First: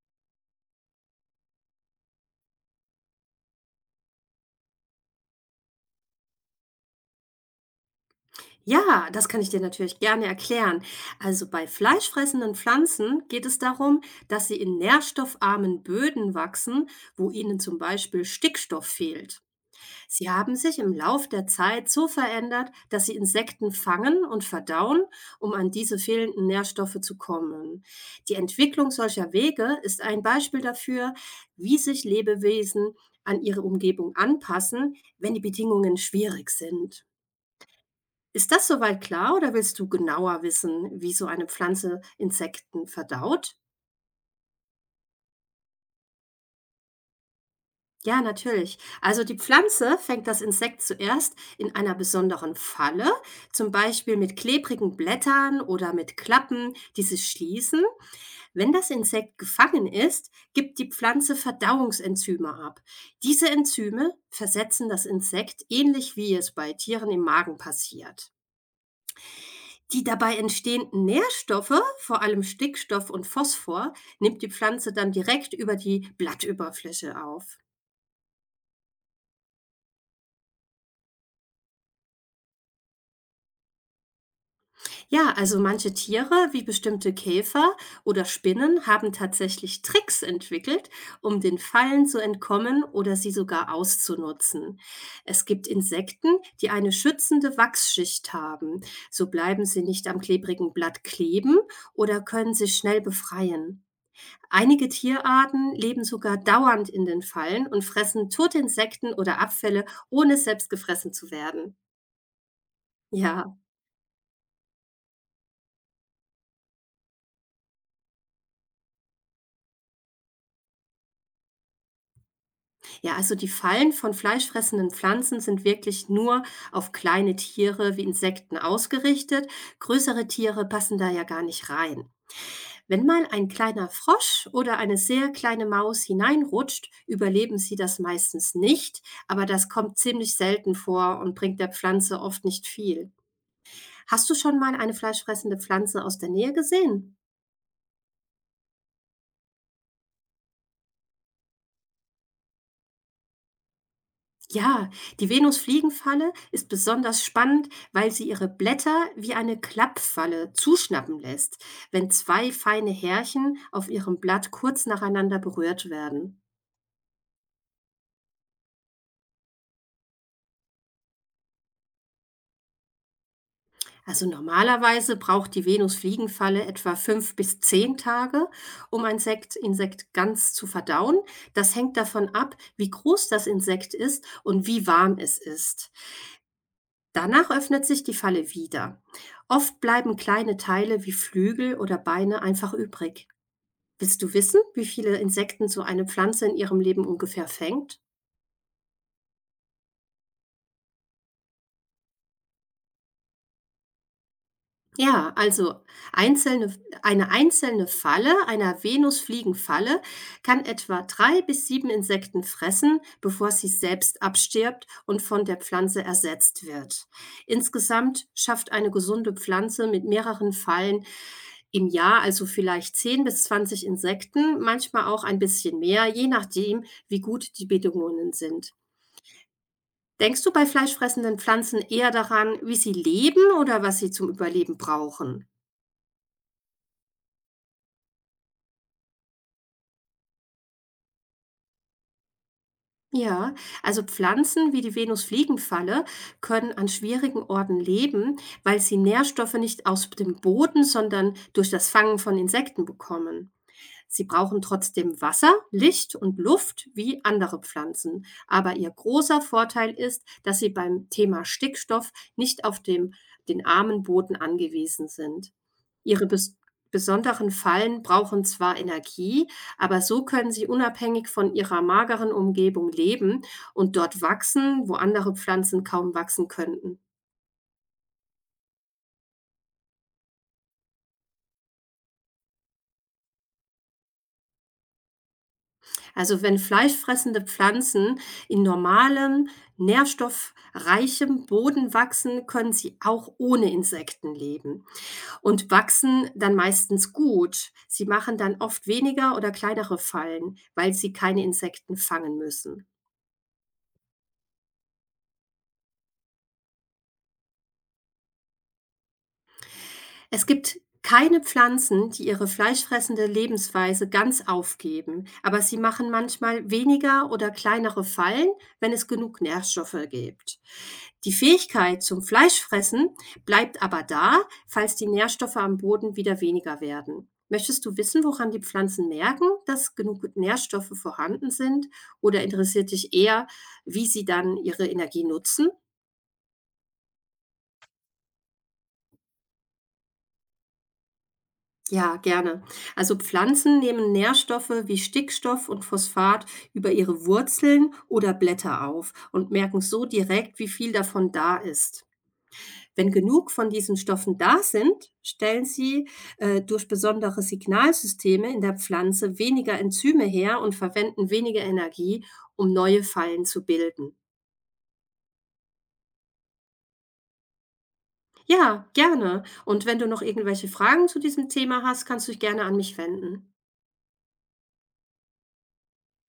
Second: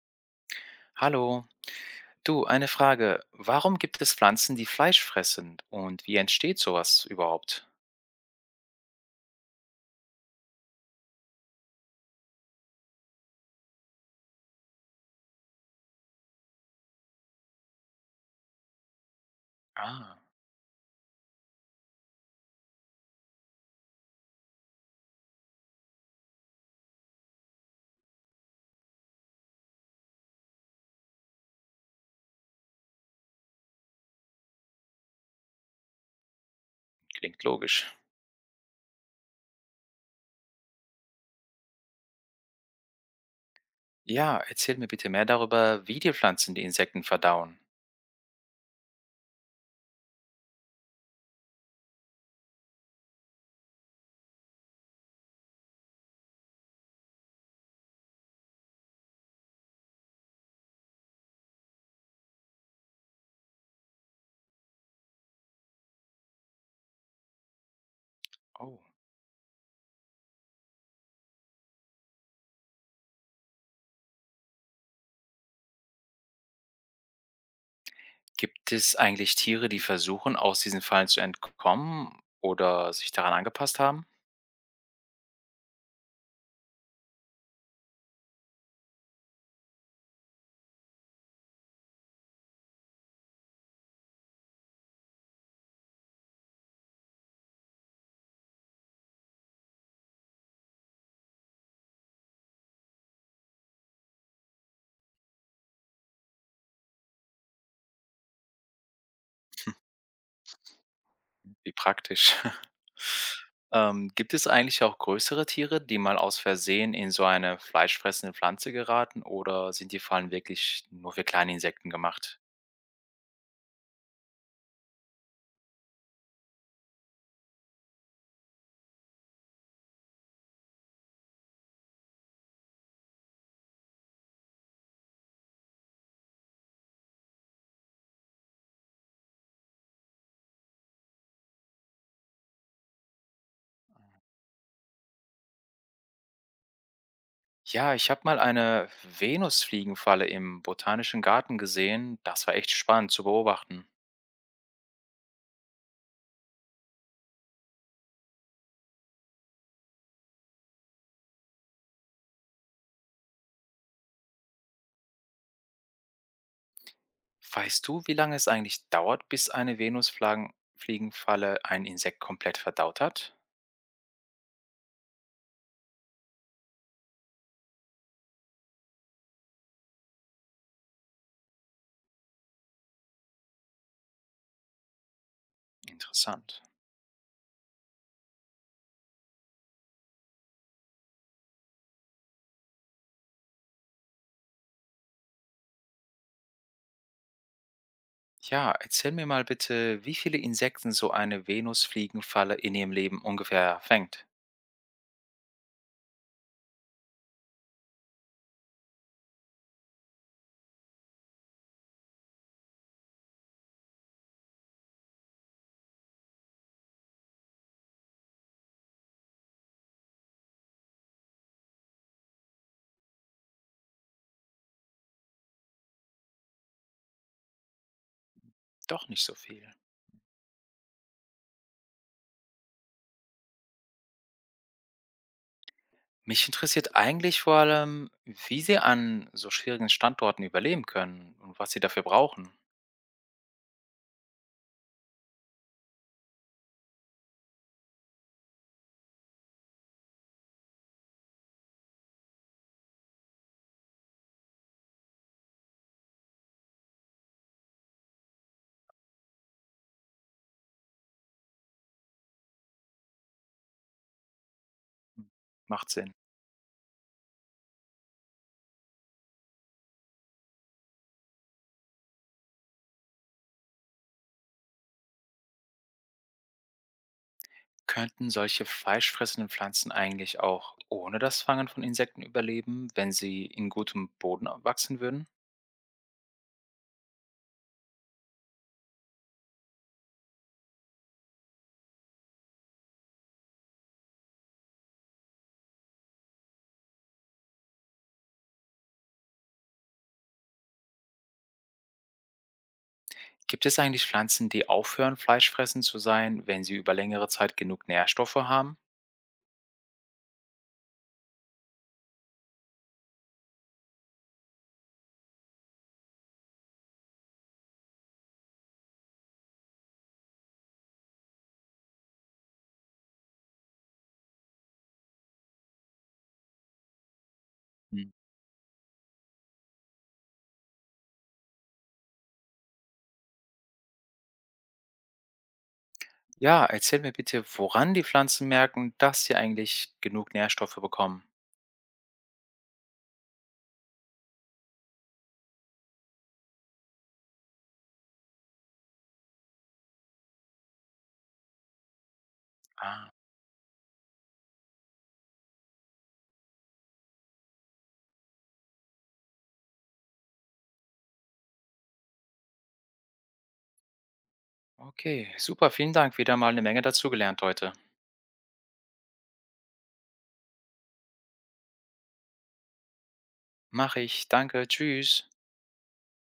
Hallo, du, eine Frage. Warum gibt es Pflanzen, die Fleisch fressen und wie entsteht sowas überhaupt? Ja, das kann ich dir natürlich gerne erklären. Also bei fleischfressenden Pflanzen geht es darum, dass sie in nährstoffarmen Böden wachsen, wo ihnen zum Beispiel Stickstoff fehlt. Ah, Sie haben sich im Lauf der Zeit so verändert, dass sie Insekten fangen und verdauen, um an diese fehlenden Nährstoffe zu kommen. Die Entwicklung solcher Wege ist ein Beispiel dafür, wie sich Lebewesen an ihre Umgebung anpassen, wenn die Bedingungen schwierig sind. klingt logisch. Ist das soweit klar oder willst du genauer wissen, wie so eine Pflanze Insekten verdaut? Ja, erzähl mir bitte mehr darüber, wie die Pflanzen die Insekten verdauen. Ja, natürlich. Also die Pflanze fängt das Insekt zuerst in einer besonderen Falle, zum Beispiel mit klebrigen Blättern oder mit Klappen, die sich schließen. Wenn das Insekt gefangen ist, gibt die Pflanze Verdauungsenzyme ab. Diese Enzyme versetzen das Insekt ähnlich wie es bei Tieren im Magen passiert. Oh. Die dabei entstehenden Nährstoffe, vor allem Stickstoff und Phosphor, nimmt die Pflanze dann direkt über die Blattüberfläche auf. Gibt es eigentlich Tiere, die versuchen, aus diesen Fallen zu entkommen oder sich daran angepasst haben? Ja, also manche Tiere, wie bestimmte Käfer oder Spinnen, haben tatsächlich Tricks entwickelt, um den Fallen zu entkommen oder sie sogar auszunutzen. Es gibt Insekten, die eine schützende Wachsschicht haben. So bleiben sie nicht am klebrigen Blatt kleben oder können sich schnell befreien. Einige Tierarten leben sogar dauernd in den Fallen und fressen tote Insekten oder Abfälle, ohne selbst gefressen zu Wie werden. praktisch. Ja, gibt es eigentlich auch größere Tiere, die mal aus Versehen in so eine fleischfressende Pflanze geraten oder sind die Fallen wirklich nur für kleine Insekten gemacht? ja, also die Fallen von fleischfressenden Pflanzen sind wirklich nur auf kleine Tiere wie Insekten ausgerichtet. Größere Tiere passen da ja gar nicht rein. Wenn mal ein kleiner Frosch oder eine sehr kleine Maus hineinrutscht, überleben sie das meistens nicht, aber das kommt ziemlich selten vor und bringt der Pflanze oft nicht viel. Hast du schon mal eine fleischfressende Pflanze aus der Nähe gesehen? Ja, ich habe mal eine Venusfliegenfalle im Botanischen Garten gesehen. Das war echt spannend zu beobachten. Ja, die Venusfliegenfalle ist besonders spannend, weil sie ihre Blätter wie eine Klappfalle zuschnappen lässt, wenn zwei feine Härchen auf ihrem Blatt kurz nacheinander berührt werden. Weißt du, wie lange es eigentlich dauert, bis eine Venusfliegenfalle ein Insekt komplett verdaut hat? Also normalerweise braucht die Venusfliegenfalle etwa 5 bis 10 Tage, um ein Insekt ganz zu verdauen. Das hängt davon ab, wie groß das Insekt ist und wie warm es ist. Interessant. Danach öffnet sich die Falle wieder. Oft bleiben kleine Teile wie Flügel oder Beine einfach übrig. Willst du wissen, wie viele Insekten so eine Pflanze in ihrem Leben ungefähr fängt? Ja, erzähl mir mal bitte, wie viele Insekten so eine Venusfliegenfalle in ihrem Leben ungefähr fängt. Ja, also einzelne, eine einzelne Falle einer Venusfliegenfalle kann etwa drei bis sieben Insekten fressen, bevor sie selbst abstirbt und von der Pflanze ersetzt wird. Insgesamt schafft eine gesunde Pflanze mit mehreren Fallen im Jahr also vielleicht 10 bis 20 Insekten, manchmal auch ein bisschen mehr, je nachdem, wie gut die Bedingungen sind. Doch nicht so viel. Denkst du bei fleischfressenden Pflanzen eher daran, wie sie leben oder was sie zum Überleben brauchen? Mich interessiert eigentlich vor allem, wie sie an so schwierigen Standorten überleben können und was sie dafür brauchen. Ja, also Pflanzen wie die Venusfliegenfalle können an schwierigen Orten leben, weil sie Nährstoffe nicht aus dem Boden, sondern durch das Fangen von Insekten bekommen. Sie brauchen trotzdem Wasser, Licht und Luft wie andere Pflanzen. Aber ihr großer Vorteil ist, dass sie beim Thema Stickstoff nicht auf den armen Boden angewiesen Hm, sind. macht Sinn. Ihre besonderen Fallen brauchen zwar Energie, aber so können sie unabhängig von ihrer mageren Umgebung leben und dort wachsen, wo andere Pflanzen kaum wachsen könnten. Könnten solche fleischfressenden Pflanzen eigentlich auch ohne das Fangen von Insekten überleben, wenn sie in gutem Boden wachsen würden? Also wenn fleischfressende Pflanzen in normalem, nährstoffreichem Boden wachsen, können sie auch ohne Insekten leben und wachsen dann meistens gut. Sie machen dann oft weniger oder kleinere Fallen, weil sie keine Insekten fangen müssen. Gibt es eigentlich Pflanzen, die aufhören, fleischfressend zu sein, wenn sie über längere Zeit genug Nährstoffe haben? Es gibt keine Pflanzen, die ihre fleischfressende Lebensweise ganz aufgeben, aber sie machen manchmal weniger oder kleinere Fallen, wenn es genug Nährstoffe gibt. Die Fähigkeit zum Fleischfressen bleibt aber da, falls die Nährstoffe am Boden wieder weniger werden. Möchtest du Hm. wissen, woran die Pflanzen merken, dass genug Nährstoffe vorhanden sind? Oder interessiert dich eher, wie sie dann ihre Energie nutzen? Ja, erzähl mir bitte, woran die Pflanzen merken, dass sie eigentlich genug Nährstoffe bekommen. Ja, gerne. Also Pflanzen nehmen Nährstoffe wie Stickstoff und Phosphat über ihre Wurzeln oder Blätter auf und merken so direkt, wie viel davon da ist. Wenn Ah, genug von diesen Stoffen da sind, stellen sie durch besondere Signalsysteme in der Pflanze weniger Enzyme her und verwenden weniger Energie, um neue Fallen zu bilden. okay, super, vielen Dank. Wieder mal eine Menge dazugelernt heute. Ja, gerne. Und wenn du noch irgendwelche Fragen zu diesem Thema hast, kannst du dich gerne an mich wenden. Mach ich, danke, tschüss.